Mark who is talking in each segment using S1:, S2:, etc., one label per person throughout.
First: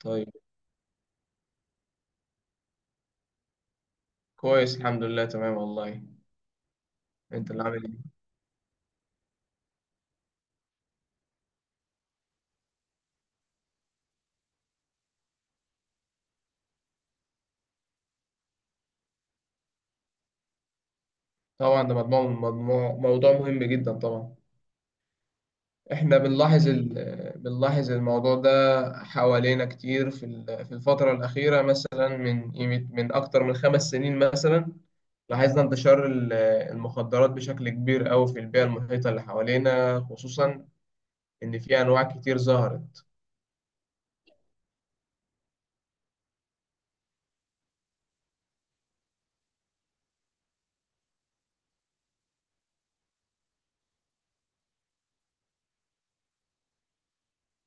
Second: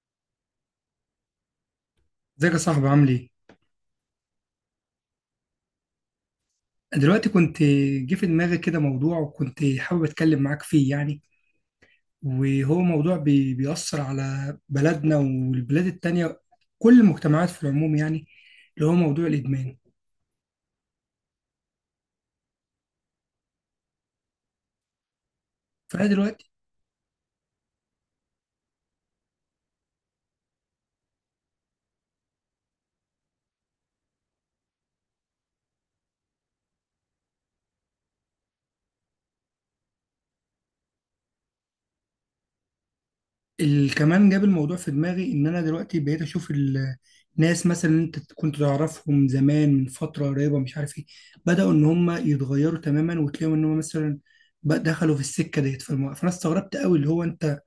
S1: طيب.
S2: ازيك يا صاحبي، عامل ايه؟
S1: كويس الحمد لله، تمام والله.
S2: دلوقتي
S1: انت
S2: كنت
S1: اللي عامل ايه؟
S2: جه في دماغي كده موضوع، وكنت حابب اتكلم معاك فيه يعني. وهو موضوع بيأثر على بلدنا والبلاد التانية، كل المجتمعات في العموم يعني. اللي هو موضوع الإدمان.
S1: طبعا ده مجموع مجموع موضوع مهم جدا طبعا.
S2: فأنا
S1: احنا
S2: دلوقتي
S1: بنلاحظ الموضوع ده حوالينا كتير، في الفترة الأخيرة، مثلا من أكتر من 5 سنين مثلا. لاحظنا انتشار المخدرات بشكل كبير أوي في البيئة المحيطة اللي حوالينا، خصوصا إن في أنواع كتير ظهرت.
S2: كمان جاب الموضوع في دماغي إن أنا دلوقتي بقيت أشوف الناس مثلا، اللي أنت كنت تعرفهم زمان من فترة قريبة مش عارف ايه، بدأوا إن هم يتغيروا تماما، وتلاقيهم إن هم مثلا بقى دخلوا في السكة ديت. فأنا استغربت قوي اللي هو أنت،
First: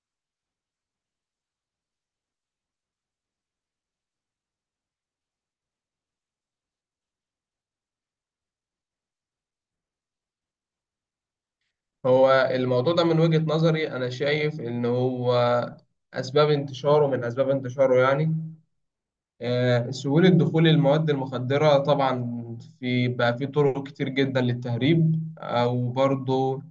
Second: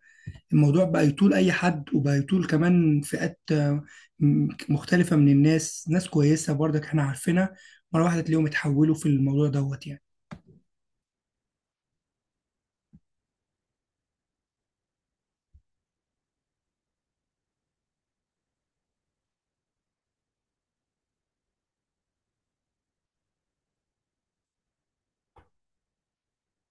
S2: الموضوع بقى يطول اي حد، وبقى يطول كمان فئات مختلفة من الناس، ناس كويسة برضك احنا عارفينها، مرة واحدة تلاقيهم اتحولوا في الموضوع دوت يعني.
S1: هو الموضوع ده من وجهة نظري أنا شايف إن هو أسباب انتشاره، من أسباب انتشاره يعني سهولة دخول المواد المخدرة طبعا، في بقى في طرق كتير جدا للتهريب، أو برضو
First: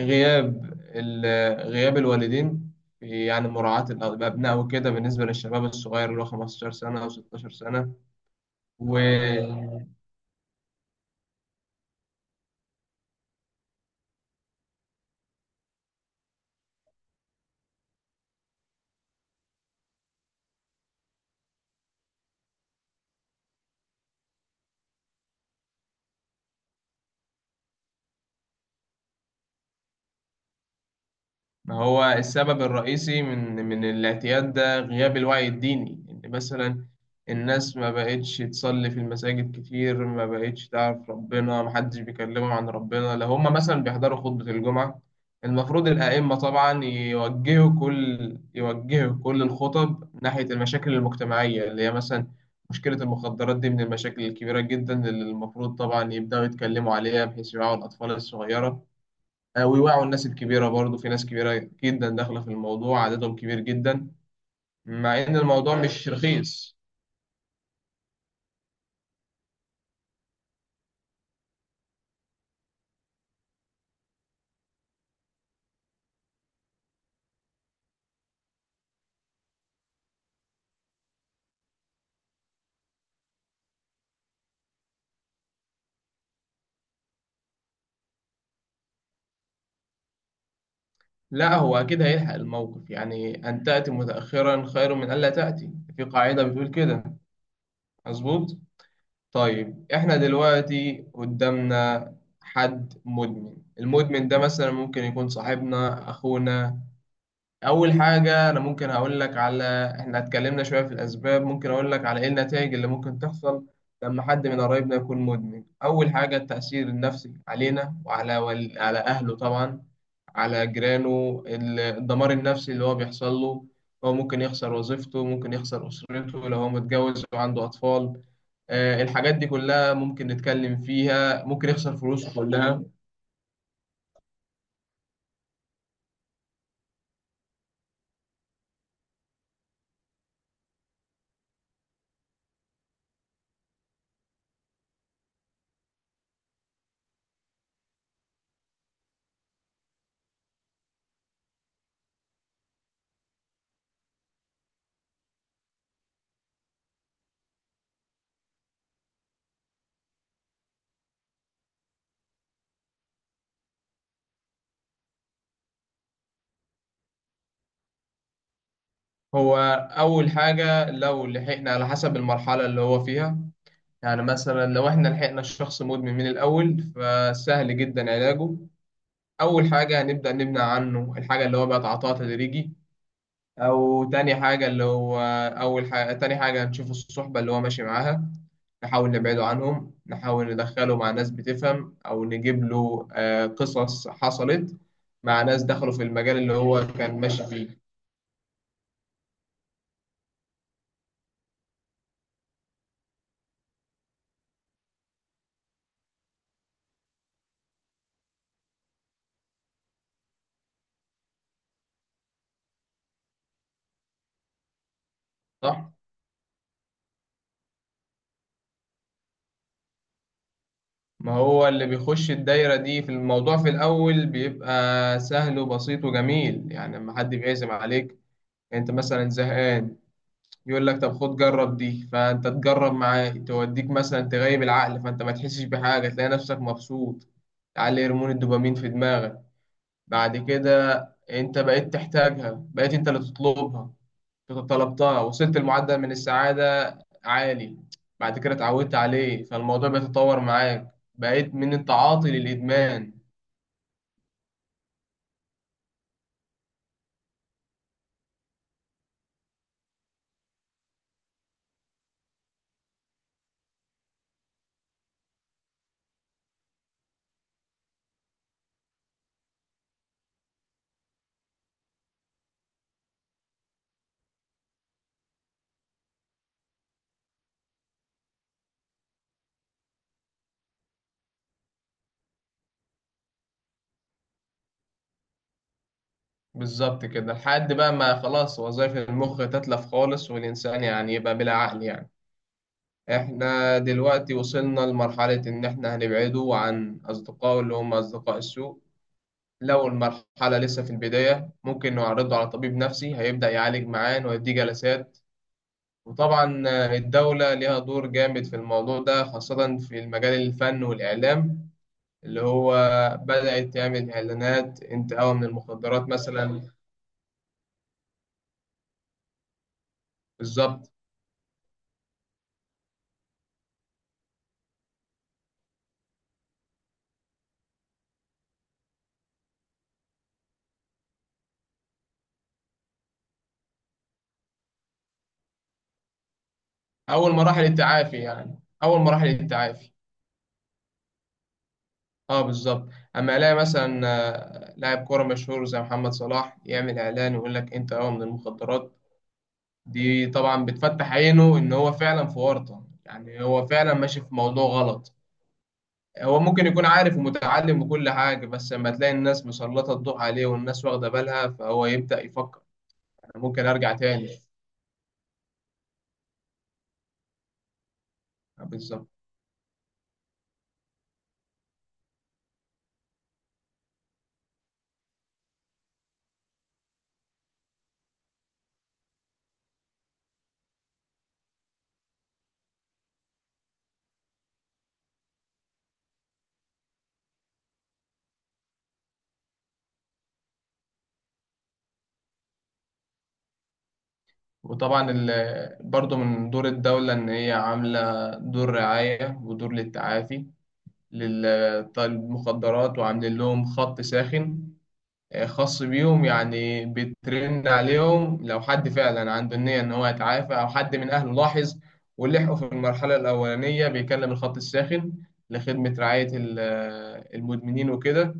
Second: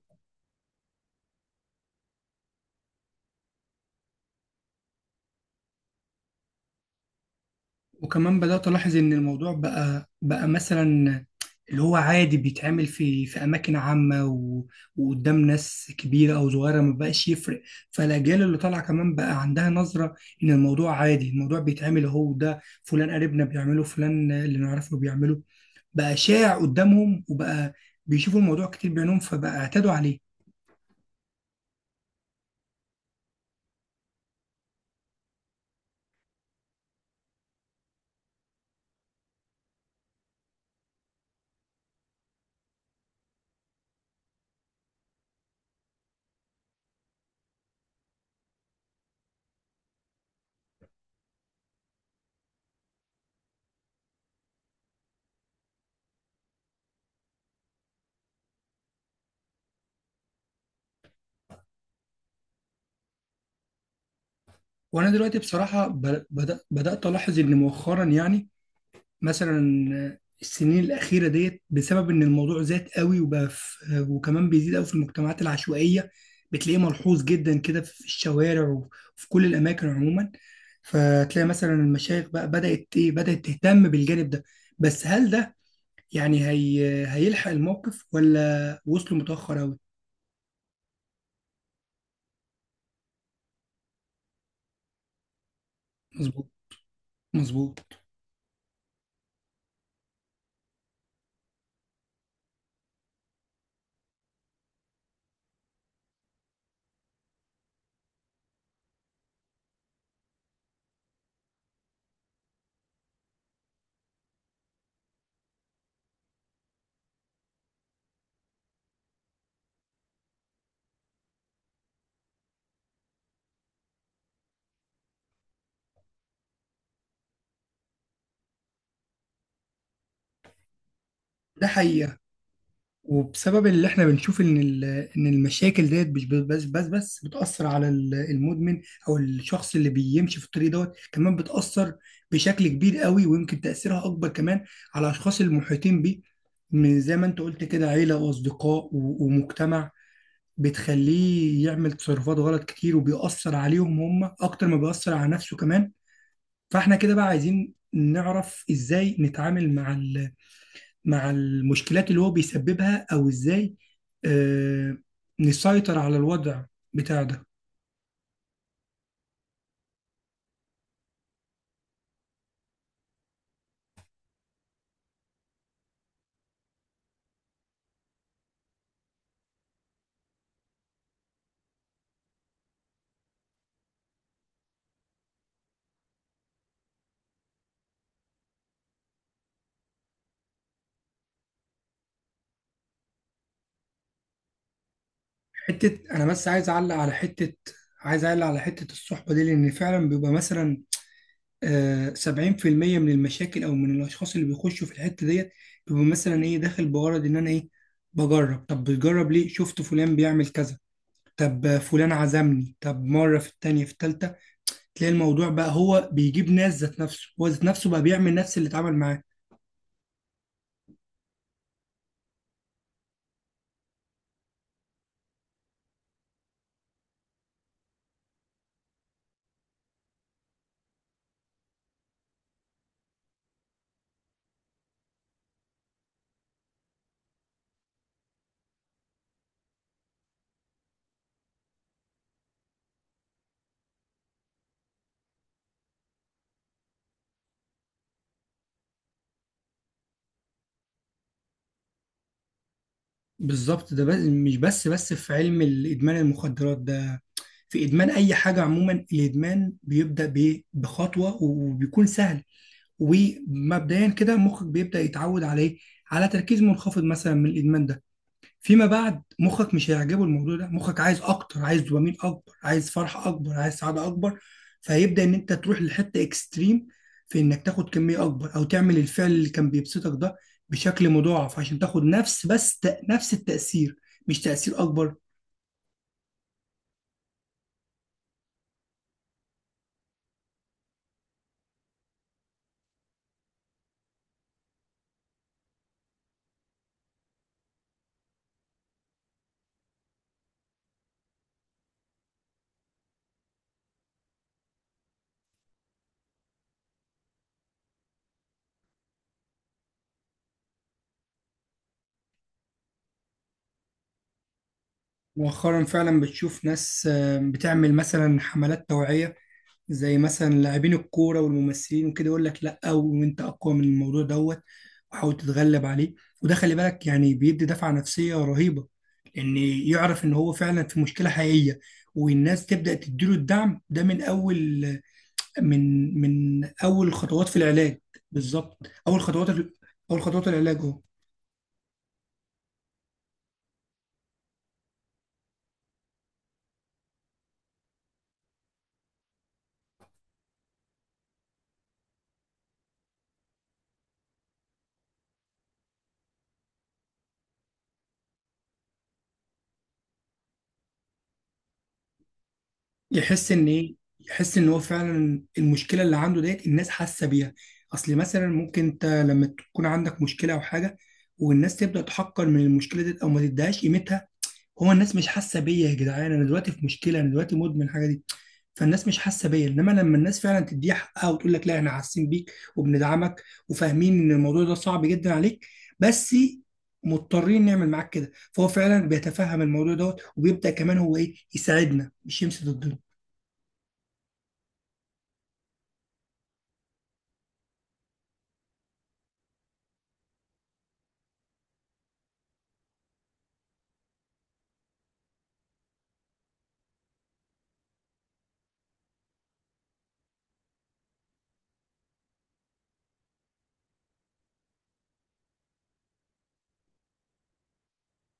S1: غياب غياب الوالدين في- يعني مراعاة الأبناء وكده، بالنسبة للشباب الصغير اللي هو 15 سنة أو 16 سنة.
S2: وكمان بدأت ألاحظ إن الموضوع بقى مثلا اللي هو عادي، بيتعمل في أماكن عامة، و... وقدام ناس كبيرة أو صغيرة، ما بقاش يفرق. فالأجيال اللي طالعة كمان بقى عندها نظرة إن الموضوع عادي، الموضوع بيتعمل أهو، ده فلان قريبنا بيعمله، فلان اللي نعرفه بيعمله، بقى شائع قدامهم، وبقى بيشوفوا الموضوع كتير بعينهم، فبقى اعتادوا عليه.
S1: ما هو السبب الرئيسي من الاعتياد ده غياب الوعي الديني، إن مثلا الناس ما بقتش تصلي في المساجد كتير، ما بقتش تعرف ربنا، ما حدش بيكلمهم عن ربنا. لو هم مثلا بيحضروا خطبة الجمعة، المفروض الأئمة طبعا يوجهوا كل الخطب ناحية المشاكل المجتمعية اللي هي مثلا مشكلة المخدرات دي، من المشاكل الكبيرة جدا اللي المفروض طبعا يبدأوا يتكلموا عليها، بحيث يوعوا الأطفال الصغيرة. ويوعوا الناس الكبيرة برضو، في ناس كبيرة جدا داخلة في الموضوع، عددهم كبير جدا،
S2: وأنا
S1: مع إن
S2: دلوقتي
S1: الموضوع
S2: بصراحة
S1: مش رخيص.
S2: بدأت ألاحظ إن مؤخرا يعني، مثلا السنين الأخيرة ديت، بسبب إن الموضوع زاد قوي وبقى في، وكمان بيزيد قوي في المجتمعات العشوائية، بتلاقيه ملحوظ جدا كده في الشوارع وفي كل الأماكن عموما. فتلاقي مثلا المشايخ بقى بدأت تهتم بالجانب ده. بس هل ده يعني هي هيلحق الموقف ولا وصلوا متأخر قوي؟
S1: لا، هو أكيد هيلحق الموقف. يعني أن تأتي متأخرا خير من ألا تأتي، في قاعدة
S2: مظبوط.
S1: بتقول كده.
S2: مظبوط.
S1: مظبوط. طيب إحنا دلوقتي قدامنا حد مدمن. المدمن ده مثلا ممكن يكون صاحبنا، أخونا. اول حاجه انا ممكن هقول لك على، احنا اتكلمنا شويه في الاسباب، ممكن اقول لك على ايه النتائج اللي ممكن تحصل لما حد من قرايبنا يكون مدمن. اول حاجه التاثير النفسي علينا، على اهله طبعا، على جيرانه، الدمار النفسي اللي هو بيحصل له. هو ممكن يخسر وظيفته، ممكن يخسر اسرته لو هو متجوز وعنده اطفال. الحاجات دي كلها ممكن نتكلم فيها،
S2: ده
S1: ممكن يخسر
S2: حقيقة.
S1: فلوسه كلها.
S2: وبسبب اللي احنا بنشوف ان ان المشاكل ديت مش بس بتأثر على المدمن او الشخص اللي بيمشي في الطريق دوت، كمان بتأثر بشكل كبير قوي، ويمكن تأثيرها اكبر كمان على الاشخاص المحيطين بيه. من زي ما انت قلت كده، عيلة واصدقاء ومجتمع، بتخليه يعمل تصرفات غلط كتير، وبيأثر عليهم هم اكتر ما بيأثر على نفسه كمان. فاحنا كده بقى عايزين نعرف ازاي نتعامل مع مع المشكلات اللي هو بيسببها، او ازاي آه، نسيطر على الوضع بتاع ده.
S1: هو اول حاجه لو لحقنا على حسب المرحله اللي هو فيها، يعني مثلا لو احنا لحقنا الشخص مدمن من الأول فسهل جدا علاجه. أول حاجة هنبدأ نمنع عنه الحاجة اللي هو بيتعاطاها تدريجي. أو تاني حاجة اللي هو أول حاجة تاني حاجة هنشوف الصحبة اللي هو ماشي معاها، نحاول نبعده عنهم، نحاول ندخله مع ناس بتفهم، أو نجيب له قصص حصلت مع ناس دخلوا
S2: حتة
S1: في
S2: انا
S1: المجال
S2: بس
S1: اللي
S2: عايز
S1: هو
S2: اعلق على
S1: كان ماشي
S2: حتة
S1: فيه.
S2: عايز اعلق على حتة الصحبة دي، لان فعلا بيبقى مثلا 70% من المشاكل او من الاشخاص اللي بيخشوا في الحتة ديت، بيبقى مثلا ايه داخل بغرض ان انا بجرب. طب بتجرب ليه؟ شفت فلان بيعمل كذا. طب فلان عزمني. طب مرة، في التانية، في التالتة تلاقي الموضوع بقى،
S1: صح؟
S2: هو بيجيب ناس ذات نفسه، هو ذات نفسه بقى بيعمل نفس اللي اتعمل معاه.
S1: ما هو اللي بيخش الدايرة دي في الموضوع في الأول بيبقى سهل وبسيط وجميل، يعني لما حد بيعزم عليك، أنت مثلا زهقان، يقول لك طب خد جرب دي، فأنت تجرب معاه، توديك مثلا تغيب العقل، فأنت ما تحسش بحاجة، تلاقي نفسك مبسوط، تعلي هرمون الدوبامين في دماغك. بعد كده أنت بقيت تحتاجها، بقيت أنت اللي تطلبها، طلبتها، وصلت لمعدل من السعادة عالي. بعد كده اتعودت عليه، فالموضوع بيتطور معاك، بقيت من التعاطي للإدمان.
S2: بالظبط. ده بس مش بس في علم الادمان المخدرات ده، في ادمان اي حاجه عموما. الادمان بيبدا بايه؟ بخطوه، وبيكون سهل. ومبدئيا كده مخك بيبدا يتعود عليه على تركيز منخفض مثلا من الادمان ده. فيما بعد مخك مش هيعجبه الموضوع ده، مخك عايز اكتر، عايز دوبامين اكبر، عايز فرحه اكبر، عايز سعاده اكبر. فهيبدا ان انت تروح لحته اكستريم، في انك تاخد كميه اكبر او تعمل الفعل اللي كان بيبسطك ده بشكل مضاعف، عشان تاخد نفس بس نفس التاثير، مش تاثير اكبر.
S1: بالظبط كده، لحد بقى ما خلاص وظائف المخ تتلف خالص، والإنسان يعني يبقى بلا عقل يعني. احنا دلوقتي وصلنا لمرحلة إن احنا هنبعده عن أصدقائه اللي هم أصدقاء السوء. لو المرحلة لسه في البداية، ممكن نعرضه على طبيب نفسي، هيبدأ يعالج معاه ويديه جلسات. وطبعا الدولة ليها دور جامد في الموضوع ده، خاصة في المجال الفن والإعلام، اللي هو بدأت تعمل إعلانات انتقاء من
S2: مؤخرا
S1: المخدرات
S2: فعلا
S1: مثلا.
S2: بتشوف ناس بتعمل مثلا حملات توعيه، زي مثلا
S1: بالظبط.
S2: لاعبين الكوره والممثلين وكده، يقول لك لا، وانت اقوى من الموضوع دوت، وحاول تتغلب عليه. وده خلي بالك يعني بيدي دفعة نفسية رهيبة، لأن يعرف إن هو فعلا في مشكلة حقيقية، والناس تبدأ تديله الدعم ده من أول، من أول
S1: أول
S2: خطوات في
S1: مراحل
S2: العلاج.
S1: التعافي يعني،
S2: بالظبط.
S1: أول
S2: أول
S1: مراحل
S2: خطوات
S1: التعافي.
S2: أول خطوات العلاج أهو.
S1: اه بالظبط. أما ألاقي مثلا لاعب كورة مشهور زي محمد صلاح يعمل إعلان ويقول لك انتقاء من المخدرات، دي طبعا بتفتح عينه إن هو فعلا في ورطة، يعني هو فعلا ماشي في موضوع غلط. هو ممكن يكون عارف ومتعلم وكل حاجة، بس لما تلاقي الناس مسلطة الضوء عليه والناس واخدة بالها، فهو يبدأ يفكر. أنا ممكن أرجع تاني.
S2: يحس إن هو فعلا المشكلة اللي عنده ديت الناس حاسة بيها. أصل مثلا ممكن أنت
S1: بالظبط.
S2: لما تكون عندك مشكلة أو حاجة، والناس تبدأ تحقر من المشكلة ديت أو ما تديهاش قيمتها، هو الناس مش حاسه بيا، يا جدعان انا دلوقتي في مشكله، انا دلوقتي مدمن الحاجه دي، فالناس مش حاسه بيا. انما لما الناس فعلا تديها حقها وتقول لك لا، احنا حاسين بيك وبندعمك، وفاهمين ان الموضوع ده صعب جدا عليك، بس مضطرين نعمل معاك كده، فهو فعلا بيتفهم الموضوع دوت، وبيبدا كمان هو يساعدنا، مش يمشي ضدنا.
S1: وطبعا برضه من دور الدولة إن هي عاملة دور رعاية ودور للتعافي للمخدرات، وعاملين لهم خط ساخن خاص بيهم، يعني بيترن عليهم لو حد فعلا عنده النية إن هو يتعافى، أو حد من أهله لاحظ ولحقه في المرحلة الأولانية، بيكلم الخط الساخن لخدمة رعاية المدمنين وكده.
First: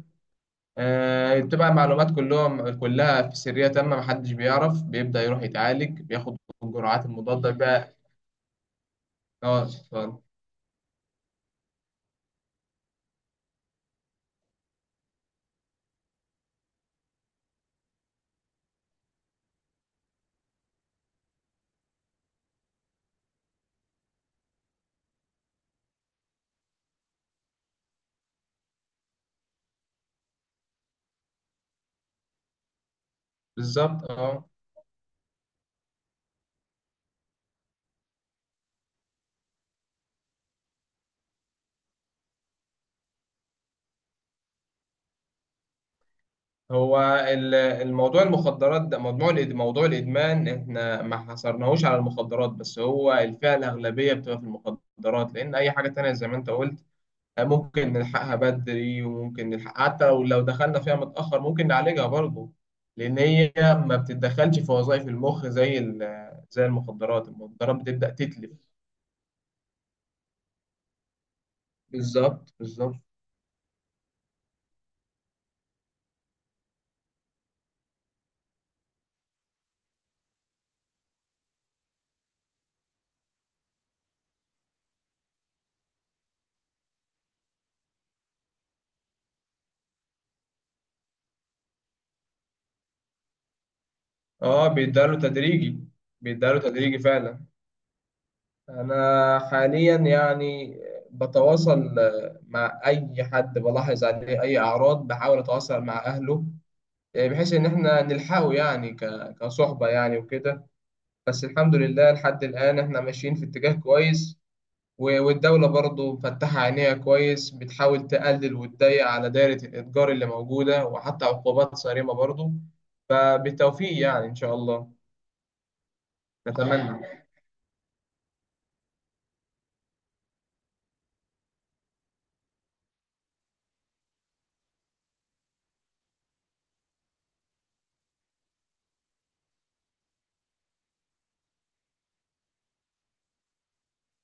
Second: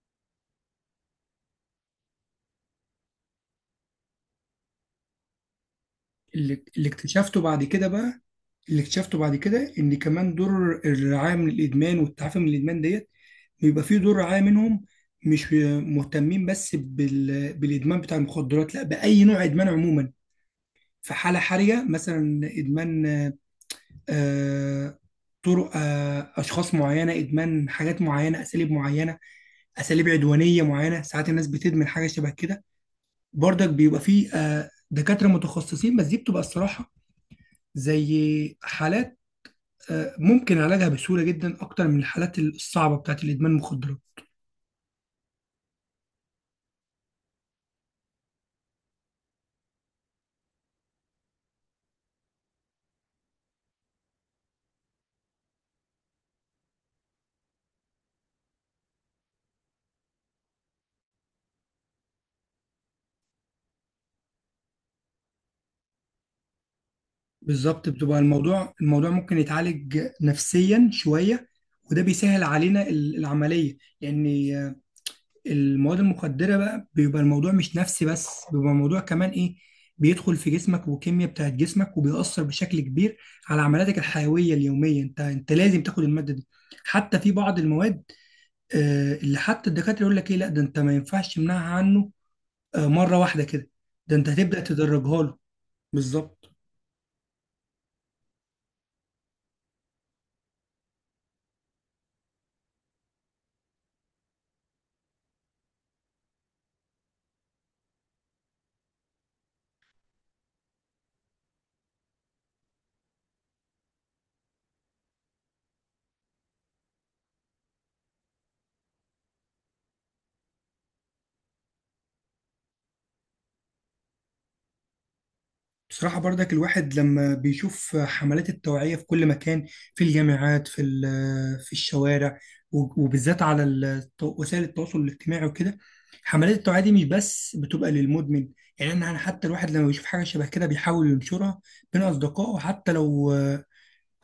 S1: بتبقى معلومات كلها في سرية تامة، محدش بيعرف، بيبدأ يروح يتعالج، بياخد
S2: اللي
S1: الجرعات
S2: اكتشفته
S1: المضادة
S2: بعد كده
S1: بقى.
S2: بقى، اللي اكتشفته بعد كده، ان
S1: اه
S2: كمان دور الرعايه من الادمان والتعافي من الادمان ديت، بيبقى فيه دور رعاية منهم، مش مهتمين بس بالإدمان بتاع المخدرات، لا بأي نوع إدمان عموما. في حالة حرجة مثلا، إدمان آه، طرق، أشخاص معينة، إدمان حاجات معينة، أساليب معينة، أساليب عدوانية معينة، ساعات الناس بتدمن حاجة شبه كده. برضك بيبقى
S1: بالظبط.
S2: فيه
S1: اه
S2: دكاترة متخصصين، بس دي بتبقى الصراحة زي حالات ممكن علاجها بسهولة جدا أكتر من الحالات الصعبة بتاعت الإدمان المخدرات.
S1: هو الموضوع المخدرات ده، موضوع الإدمان، احنا ما حصرناهوش على المخدرات بس، هو الفئة الأغلبية بتبقى في المخدرات، لأن أي حاجة تانية زي ما أنت قلت ممكن نلحقها بدري، وممكن نلحق حتى لو دخلنا فيها متأخر ممكن نعالجها برضه، لأن هي ما بتتدخلش في وظائف المخ زي المخدرات، المخدرات
S2: بالظبط،
S1: بتبدأ
S2: بتبقى
S1: تتلف.
S2: الموضوع ممكن يتعالج نفسيا شوية، وده بيسهل
S1: بالظبط،
S2: علينا
S1: بالظبط.
S2: العملية. لأن آه، المواد المخدرة بقى، بيبقى الموضوع مش نفسي بس، بيبقى الموضوع كمان بيدخل في جسمك والكيمياء بتاعت جسمك، وبيأثر بشكل كبير على عملياتك الحيوية اليومية. أنت لازم تاخد المادة دي حتى، في بعض المواد اللي حتى الدكاترة يقول لك إيه، لا ده أنت ما ينفعش تمنعها عنه مرة واحدة كده، ده انت هتبدأ
S1: اه، بيداله
S2: تدرجها له.
S1: تدريجي
S2: بالظبط.
S1: بيداله تدريجي فعلا. أنا حاليا يعني بتواصل مع أي حد بلاحظ عليه أي أعراض، بحاول أتواصل مع أهله، يعني بحيث إن إحنا نلحقه يعني كصحبة يعني وكده. بس الحمد لله لحد الآن إحنا ماشيين في اتجاه كويس، والدولة برضه مفتحة عينيها كويس، بتحاول تقلل وتضيق على دائرة الإتجار اللي موجودة، وحتى عقوبات صارمة برضه. فبالتوفيق يعني إن شاء الله.
S2: بصراحة برضك، الواحد
S1: نتمنى
S2: لما بيشوف حملات التوعية في كل مكان، في الجامعات، في الشوارع، وبالذات على وسائل التواصل الاجتماعي وكده، حملات التوعية دي مش بس بتبقى للمدمن، يعني أنا حتى الواحد لما بيشوف حاجة شبه كده بيحاول ينشرها بين أصدقائه، حتى لو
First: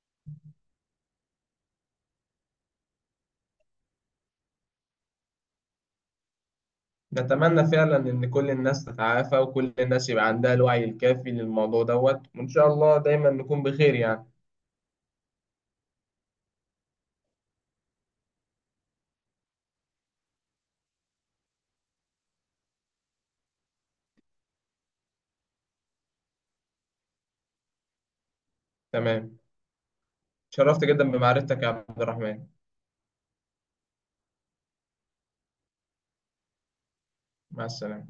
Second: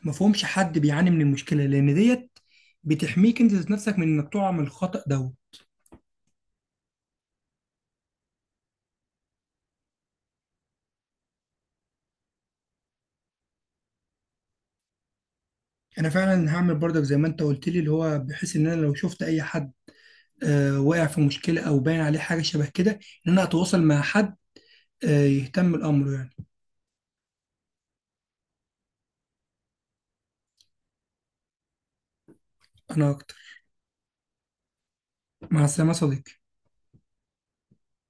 S2: ما فهمش، حد بيعاني من المشكلة، لأن ديت بتحميك أنت ذات نفسك من إنك تقع من الخطأ ده.
S1: نتمنى فعلا ان كل الناس تتعافى، وكل الناس يبقى عندها الوعي الكافي للموضوع دوت، وان شاء الله دايما نكون بخير يعني.
S2: انا فعلا هعمل برضك زي ما انت قلت لي، اللي هو بحيث ان انا لو شفت اي حد واقع في مشكله او باين عليه حاجه شبه كده، ان انا اتواصل مع حد يهتم الامر يعني.
S1: تمام، شرفت جدا بمعرفتك يا عبد الرحمن.
S2: انا اكتر. مع السلامه يا صديقي.
S1: مع السلامة.